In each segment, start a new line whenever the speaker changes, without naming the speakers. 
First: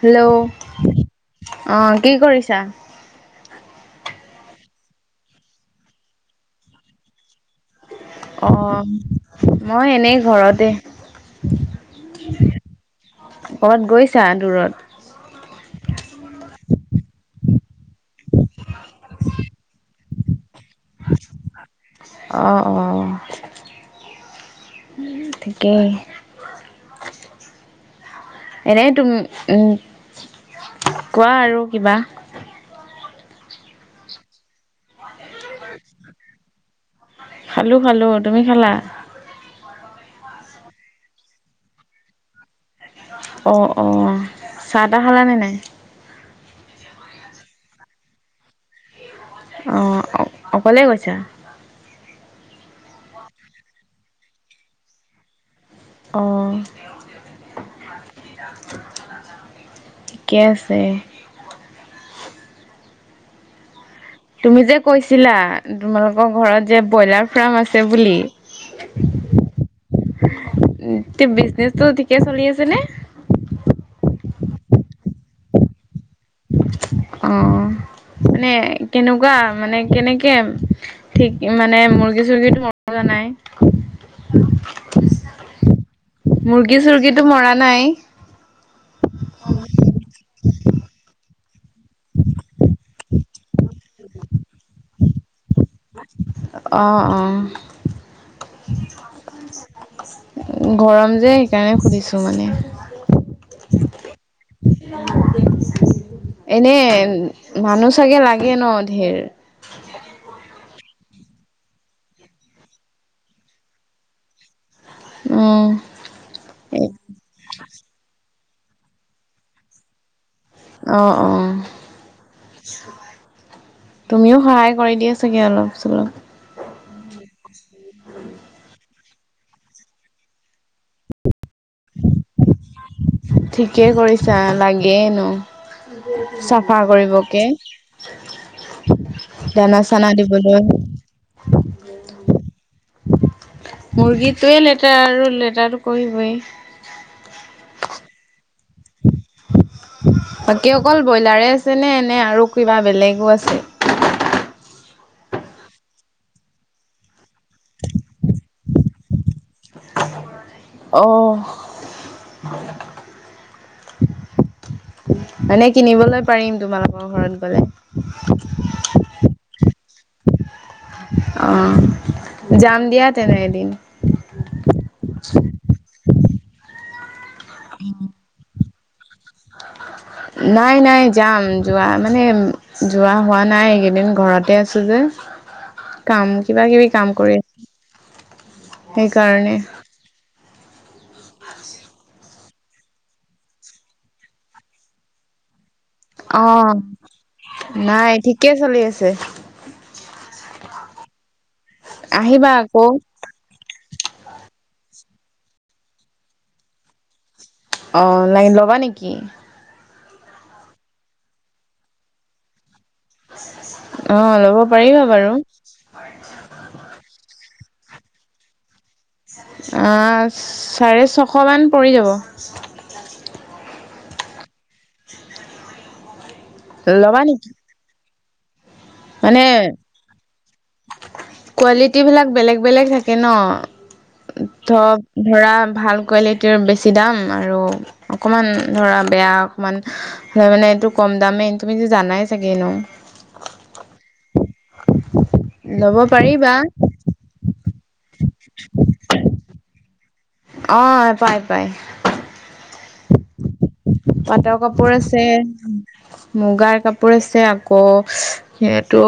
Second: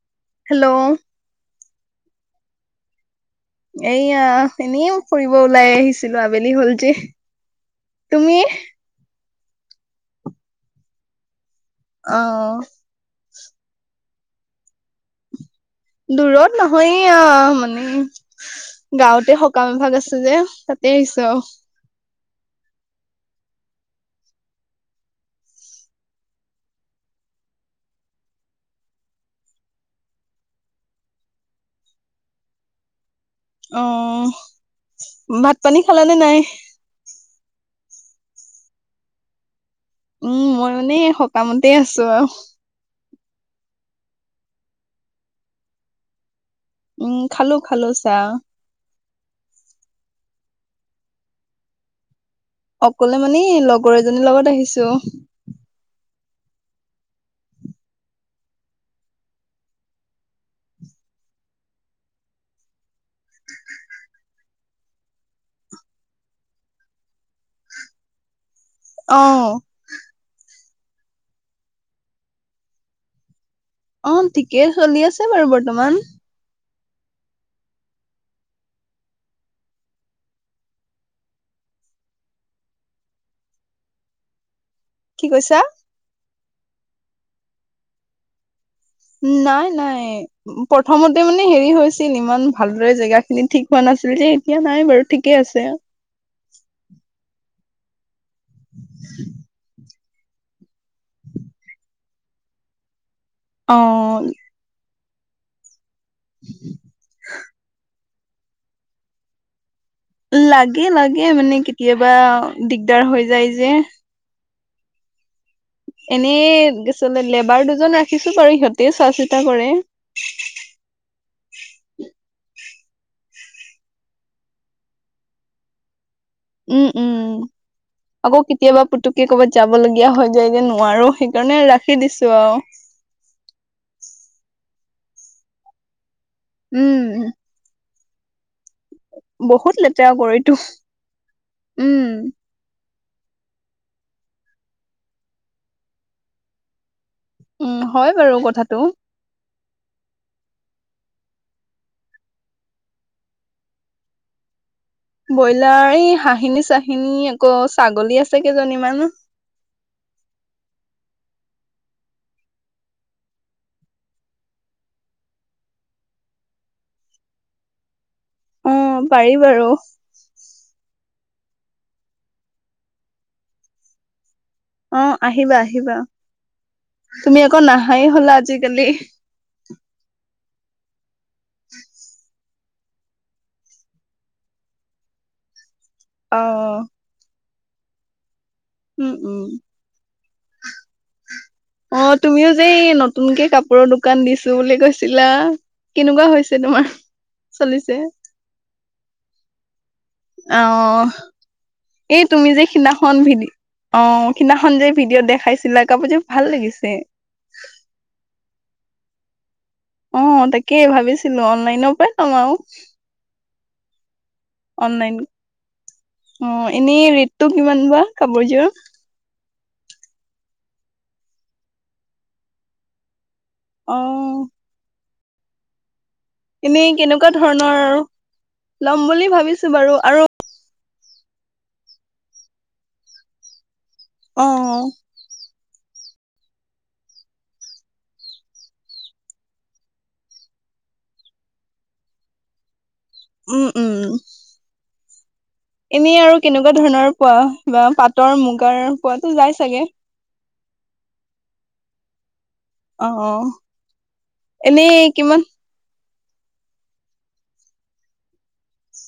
Hello
hello
অ, কি কৰিছা?
এইয়া এনেইও ফুৰিব ওলাই আহিছিলোঁ, আবেলি হল যে। তুমি?
অ', মই এনেই ঘৰতে।
অ',
ক'ৰবাত গৈছা দূৰত?
দূৰত নহয় এইয়া মানে গাঁৱতে সকাম এভাগ আছে যে তাতে আহিছোঁ।
অ', অ', ঠিকে। এনেই তুমি কোৱা আৰু কিবা?
অ', ভাত পানী খালানে নাই?
খালোঁ খালোঁ তুমি খালা?
উম, মই মানে সকামতে আছোঁ আৰু।
অ', অ', চাহ তাহ খালানে নাই?
উম, খালোঁ খালোঁ চাহ।
অ', অকলে গৈছা?
অকলে মানে লগৰ এজনীৰ লগত আহিছোঁ।
অ', ঠিকে আছে। তুমি যে কৈছিলা তোমালোকৰ ঘৰত যে ব্ৰইলাৰ ফাৰ্ম আছে বুলি।
অ',
উ, তে বিজনেছটো ঠিকে চলি আছে নে?
অ', ঠিকেই চলি আছে বাৰু বৰ্তমান।
অ', মানে কেনেকুৱা মানে কেনেকে? ঠিক মানে মুৰ্গী চুৰ্গীটো মৰা নাই?
কি কৈছা?
মুৰ্গী চৰ্গী টো মৰা নাই?
নাই নাই প্ৰথমতে মানে হেৰি হৈছিল ইমান ভালদৰে জেগাখিনি ঠিক হোৱা নাছিল যে, এতিয়া নাই বাৰু ঠিকে আছে।
অঁ অঁ।
[unintelligible]
গৰম যে সেইকাৰণে সুধিছো মানে?
অ'।
এনে মানুহ চাগে লাগে ন ঢেৰ?
লাগে লাগে মানে কেতিয়াবা দিগদাৰ হৈ যায় যে।
উম।
এনেই কি লেবাৰ দুজন ৰাখিছো বাৰু সিহঁতে চোৱা চিতা কৰে।
অ' অ'। তুমিও সহায় কৰি দিয়া চাগে অলপ চলপ।
উম উম।
উম [unintelligible]
আকৌ কেতিয়াবা পুতুককে ক'ৰবাত যাব লগীয়া হৈ যায় যে নোৱাৰো সেইকাৰণে ৰাখি দিছো আৰু।
ঠিকেই কৰিছা লাগে এনেও। চাফা
উম
কৰিবকে
বহুত
দানা
লেতেৰা
চানা
কৰিতো
দিবলৈ
উম।
মুৰ্গীটোৱে লেতেৰা আৰু লেতেৰাটো কৰিবই।
উম হয় বাৰু কথাটো।
বাকী অকল ব্ৰইলাৰে আছে নে এনে আৰু কিবা বেলেগো আছে?
ব্ৰইলাৰ এই হাঁহিনী চাহিনী আকৌ ছাগলী আছে কেইজনীমান।
অহ। ম [unintelligible] মানে কিনিবলৈ পাৰিম তোমালোকৰ ঘৰত গ'লে।
উম পাৰি বাৰু।
অ' যাম দিয়া তেনে এদিন।
অ' আহিবা আহিবা তুমি আকৌ নহাই হ'লা আজিকালি।
নাই নাই যাম যোৱা মানে যোৱা হোৱা নাই এইকেইদিন ঘৰতে আছো যে, কাম
অ
কিবা কিবি কাম কৰি আছো।
উম উম
সেইকাৰণে।
অ' তুমিও যে নতুনকে কাপোৰৰ দোকান দিছো বুলি কৈছিলা? কেনেকুৱা হৈছে তোমাৰ চলিছে?
কেই চলি আছে।
অ' এই তুমি
আহিবা
যে
আকৌ
সিদিনাখন ভিডি অ' সেইদিনাখন যে ভিডিঅ' দেখাইছিলা কাপোৰ যোৰ ভাল লাগিছে?
অঁ অনলাইন ল'বা নেকি?
অ' তাকেই ভাবিছিলো, অনলাইনৰ পা নলওঁ।
অ' ল'ব পাৰিব
অনলাইন
বাৰু।
অ' এনেই ৰেটটো কিমান বা কাপোৰযোৰৰ?
অ' চাৰে ছশ মান পৰি যাব।
অ'। এনেই
ল'বা
কেনেকুৱা
নেকি?
ধৰণৰ, ল'ম বুলি ভাবিছো বাৰু। আৰু
কোৱালিটী বিলাক বেলেগ বেলেগ থাকে ন?
অ
ধব ধৰা ভাল কোৱালিটি টোৰ বেছি দাম আৰু অকণমান ধৰা বেয়া অকণমান হয় মানে এইটো কম দামেই তুমি জানাই চাগে এনেওঁ?
উম। উম
[unintelligible] [unintelligible]
এনেই আৰু
পাৰিবা
কেনেকুৱা ধৰণৰ পোৱা বা পাটৰ মুগাৰ পোৱাতো যায় চাগে।
অহ, পায়-পায়।
অহ', অহ'।
পাটৰ কাপোৰ আছে, মুগাৰ কাপোৰ আছে, আকৌ সেইটো,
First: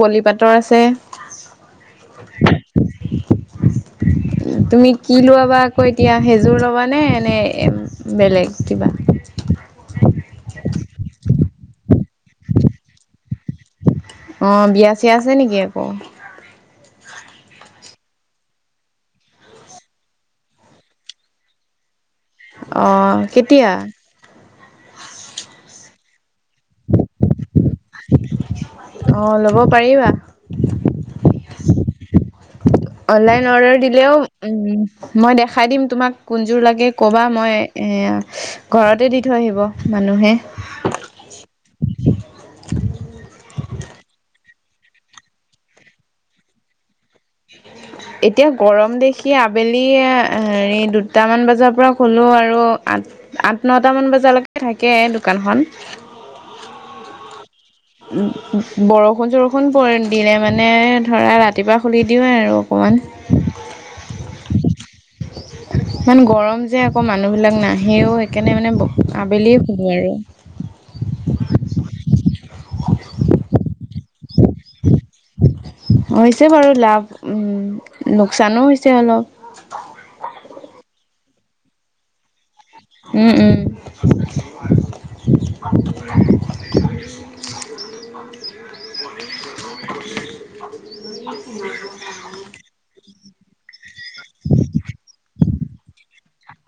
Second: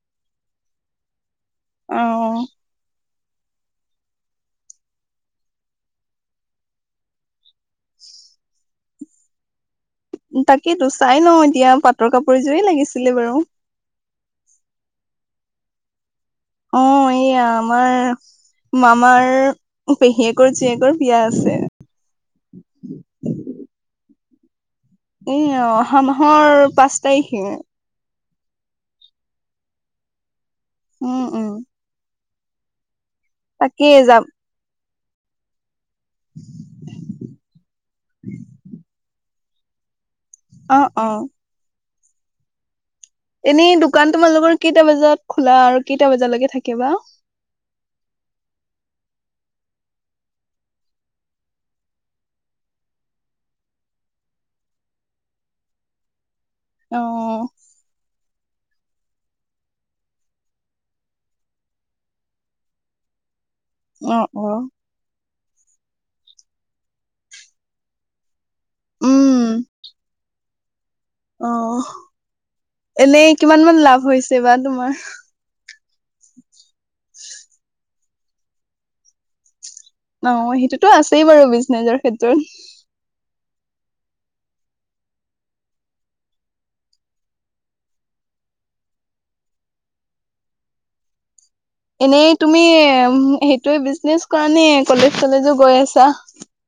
পলিপাতৰ আছে।
অহ', অহ'।
[unintelligible] [unintelligible] তুমি কি লোৱা বা আকৌ এতিয়া সেইজোৰ ল'বানে নে বেলেগ কিবা।
তাকেইতো চাই লওঁ এতিয়া, পাটৰ কাপোৰ এজোৰে লাগিছিলে বাৰু।
অহ, বিয়া-চিয়া আছে নেকি আকৌ?
অহ, এইয়া আমাৰ মামাৰ পেহীয়েকৰ জীয়েকৰ বিয়া আছে।
অহ, কেতিয়া?
এই অহা মাহৰ পাঁচ তাৰিখে।
অহ, ল'ব পাৰিবা।
উম', উম'।
অনলাইন অৰ্ডাৰ
তাকেই
দিলেও
যাম
উম, মই দেখাই দিম। তোমাক কোনজোৰ লাগে ক'বা, মই এয়া ঘৰতে দি থৈ আহিব মানুহে।
অহ', অহ'। এনেই দোকান তোমালোকৰ কেইটা বজাত খোলা আৰু কেইটা বজালৈকে থাকেবা।
[unintelligible] এতিয়া গৰম দেখি আবেলি হেৰি দুটামান বজাৰ পৰা খলোঁ আৰু আ আঠ নটামান বজালৈকে থাকে দোকানখন।
অহ।
বৰষুণ-চৰষুণ দিলে মানে ধৰা ৰাতিপুৱা খুলি দিওঁ আৰু অকমান।
অহ', অহ'।
ইমান গৰম যে আকৌ মানুহবিলাক নাহেও, সেইকাৰণে মানে আবেলিয়ে খুলো আৰু।
অহ, এনেই কিমান মান লাভ হৈছে বা তোমাৰ?
হৈছে বাৰু লাভ। উম, লোকচানো হৈছে অলপ।
অহ, সেইটোতো আছেই বাৰু বিজনেজৰ ক্ষেত্ৰত।
উম', উম'। [unintelligible]
এনেই তুমি সেইটোৱে বিজনেচ কৰা নে, কলেজ-চলেজো গৈ আছা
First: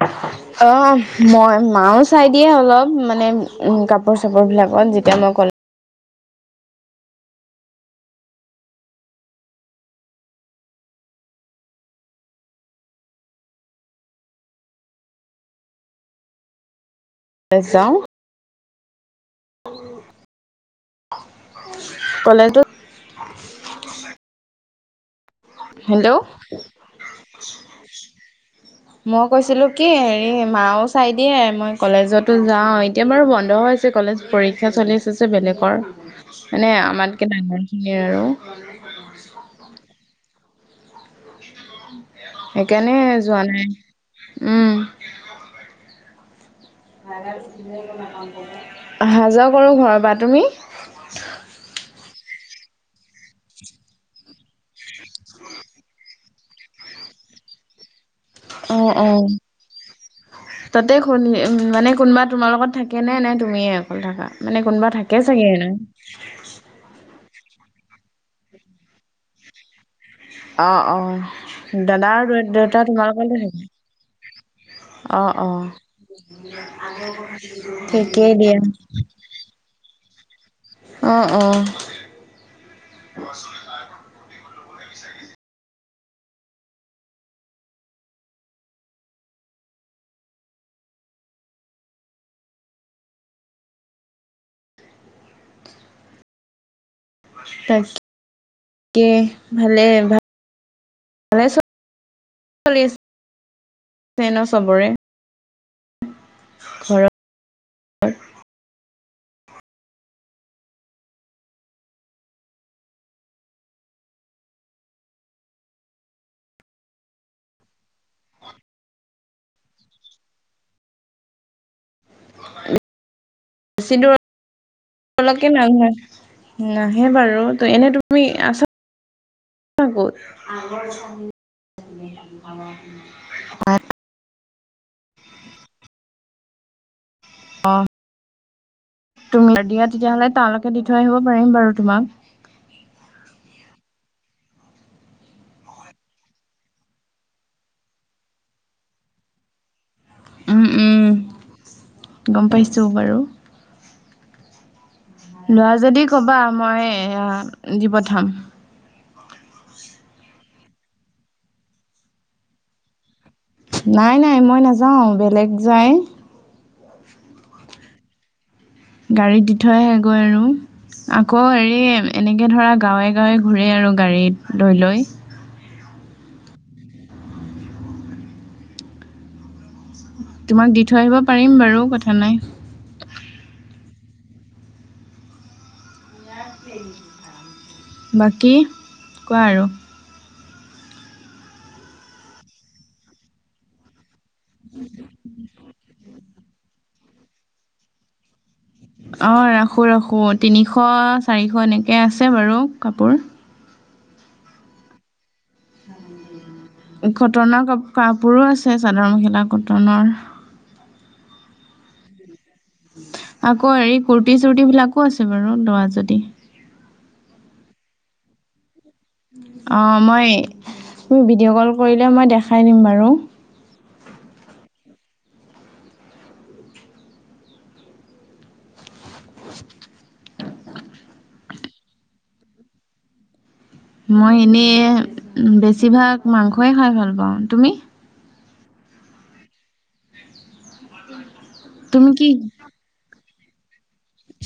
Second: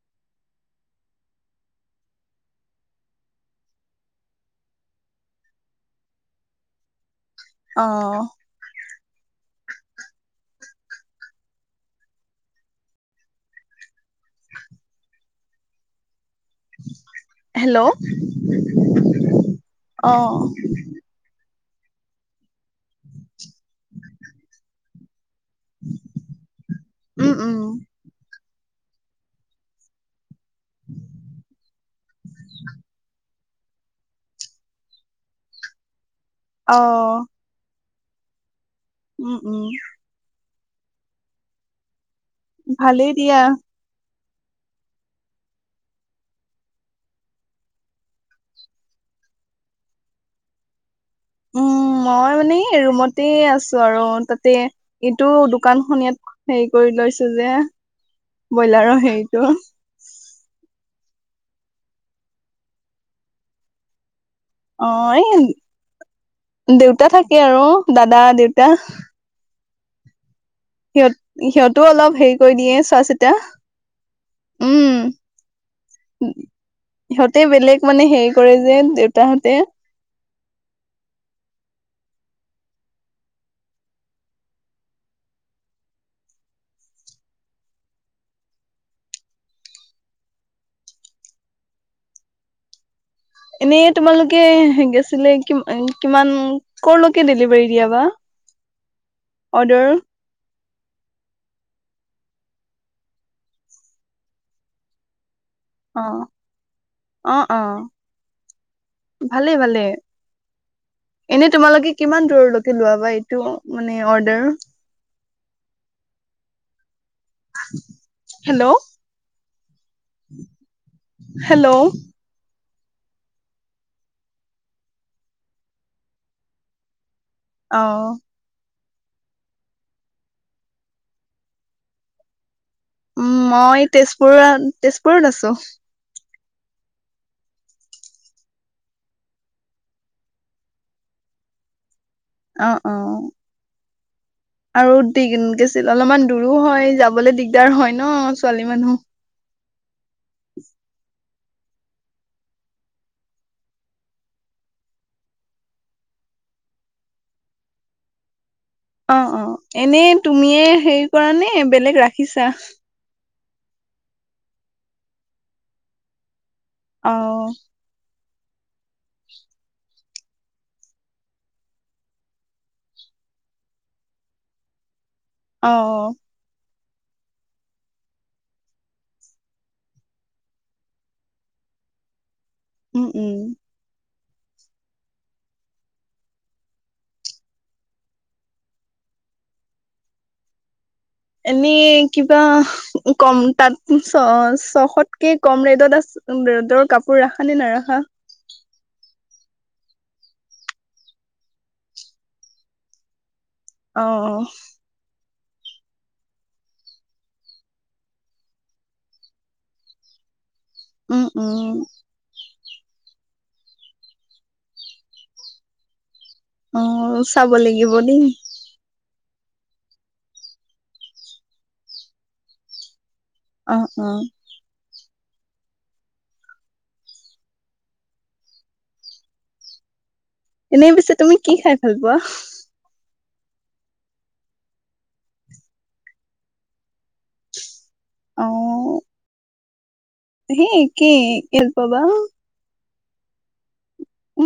[unintelligible] অহ, মই মাও চাই দিয়ে অলপ মানে উম, কাপোৰ-চাপোৰবিলাকত যেতিয়া মই কলেজ
অহ।
কলেজ
হেল্ল'
যাওঁ
অহ।
কলেজটো
[unintelligible]
হেল্ল'
উম উম
মোক কৈছিলো কি, হেৰি মাও চাই দিয়ে মই কলেজতো যাওঁ এতিয়া বাৰু বন্ধ হৈ কলেজ পৰীক্ষা চলি আছে যে বেলেগৰ, মানে
অ
আমাতকে ডাঙৰখিনিৰ আৰু।
উম', উম'।
সেইকাৰণে
ভালেই দিয়া
যোৱা নাই, উম। [unintelligible] আহা যোৱা কৰো ঘৰৰ পৰা। তুমি?
উম, মই মানে এই ৰুমতে আছোঁ আৰু তাতে ইটো দোকানখন ইয়াত হেৰি কৰি লৈছো যে
অ'
ব্ৰইলাৰৰ
অ'
হেৰিটো
তাতে শুনি মানে কোনোবা তোমাৰ লগত থাকে নে নে তুমিয়ে অকল থকা মানে
অ
কোনোবা থাকে
এই
চাগে
দেউতা থাকে আৰু দাদা দেউতা
অ'
সিহঁত
অ'
সিহঁতো
দাদা
অলপ হেৰি
আৰু
কৰি দিয়ে
দেউতা
চোৱা চিতা
তোমালোকলৈ
উম
অ' অ'
সিহঁতে বেলেগ মানে হেৰি
ঠিকেই
কৰে
দিয়া
যে দেউতাহঁতে
অঁ অঁ বশ [inaudible]
এনেই তোমালোকে বেছিলে কিমান কলৈকে ডেলিভাৰী দিয়াবা
তাকে
অৰ্ডাৰ
ভাল চলি আ ন চবৰে [unintelligible] [unintelligible]
অ'
ঘৰত
অ' অ' ভালেই ভালেই এনে তোমালোকে কিমান দূৰলৈকে লোৱাবা এইটো মানে অৰ্ডাৰ হেল্ল' হেল্ল'
চিধ [inaudible] তলকে মানুহে নাহে বাৰু তো
অ
এনে তুমি আছা ক'ত [unintelligible] [unintelligible] ে আ [inaudible]
মই তেজপুৰত তেজপুৰত আছো
অ' তুমি দিয়া তেতিয়াহ'লে তালৈকে দি থৈ আহিব পাৰিম বাৰু তোমাক
অ' অ' আৰু দি গৈছিল অলপমান দূৰো হয় যাবলৈ দিগদাৰ হয় ন ছোৱালী মানুহ উ
উম,
[inaudible]
উম, গম পাইছোঁ বাৰু লোৱা যদি ক'বা মই দি পঠাম।
অ' অ' এনেই তুমিয়ে হেৰি কৰা নে বেলেগ ৰাখিছা
নাই নাই মই নাযাওঁ বেলেগ যায়
অ
গাড়ীত দি থৈ আহেগৈ আৰু আকৌ হেৰি এনেকৈ ধৰা গাঁৱে গাঁৱে ঘূৰে আৰু গাড়ী লৈ লৈ
অ অ
তোমাক দি থৈ আহিব পাৰিম বাৰু কথা নাই
উম উম
[unintelligible] বাকী কোৱা আৰু
এনেই কিবা কম তাত ছ ছশতকে কম ৰেটত আছে ৰ'দৰ কাপোৰ ৰাখা নে নাৰাখা
অঁ ৰাখোঁ ৰাখোঁ তিনিশ চাৰিশ এনেকৈ আছে বাৰু কাপোৰ
অ
কটনৰ কাপ কাপোৰো আছে চাদৰ মেখেলা কটনৰ
উম উম
আকৌ হেৰি কুৰ্্তি চৰ্্তি বিলাকো আছে বাৰু ল'ৰা যদি
অ চাব লাগিব দেই
অঁ মই তি ভিডিঅ' কল কৰিলে মই দেখাই দিম বাৰু
অ অ এনেই পিছে তুমি কি খাই ভাল পোৱা
মই এনেই বেছিভাগ মাংসয়ই খাই ভাল পাওঁ তুমি
আৰু হেই কি হ পাবা
তুমি কি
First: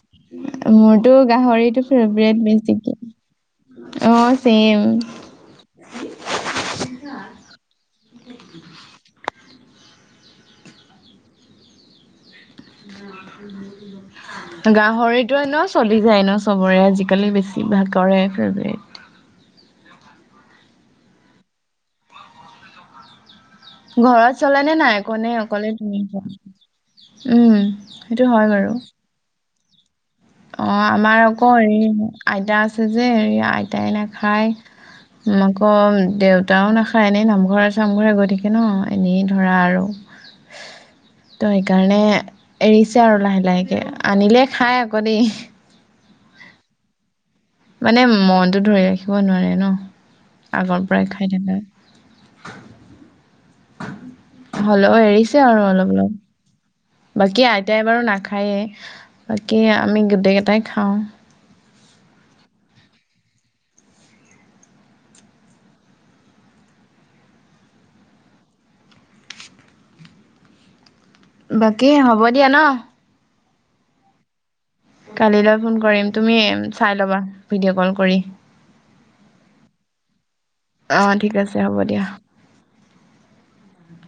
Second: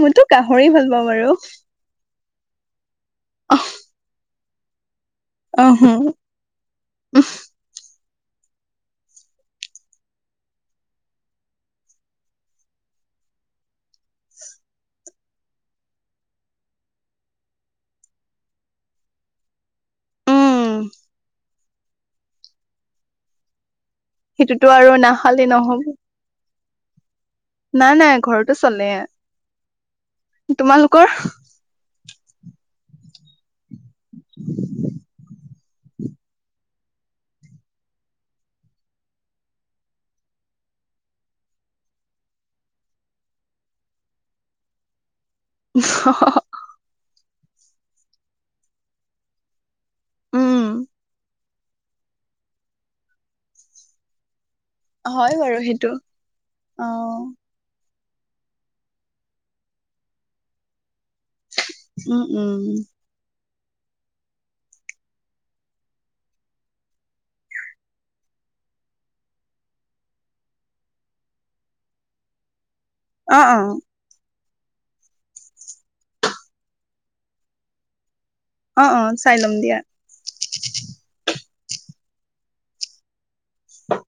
মইতো গাহৰি ভাল পাওঁ
মোৰতো
বাৰু
গাহৰিটো ফেভট বেছিকে অ চম
অহ
উ গাহৰিতো ন চলি যায় ন চবৰে আজিকালি বেছি ভাগ কৰে ফেভট
উম
ঘৰত চলে
সেইটোতো
নে
আৰু
নাই কোনেে
নাখালে
অকলে
নহ'ব
তুমি যোৱা উম
নাই নাই
সেইটো হয়
ঘৰতো
বাৰু
চলে
অ
তোমালোকৰ
আমাৰ আকৌ হেৰি আইতা আছে যে হেৰি আইতাই নাখায় আকৌ দেউতাও নাখায় এনেই নামঘৰে চামঘৰে গৈ থাকে ন এনেই ধৰা আৰু ত সেইকাৰণে এৰিছে আৰু লাহে লাহেকে আনিলে খাই কৰি
[inaudible]
মানে মনটো ধৰি ৰাখিব নোৱাৰে ন
উম
আগৰ পৰাই খাই থাকাকে হলেও
হয়
এৰিছে
বাৰু
আৰু
সেইটো
অলপ অলপ
অ
বাকী আ এতিাই বাৰু নাখায়েই বাকী আমি গোটেইকেইটাই খাওঁ
উম উম
বাকী হ'ব দিয়া ন
অ অ
কালিলৈ ফোন কৰিম তুমি চাই ল'বা ভিডিঅ' কল কৰি
অ অ চাই ল'ম দিয়া
অ ঠিক আছে হ'ব দিয়া
হয়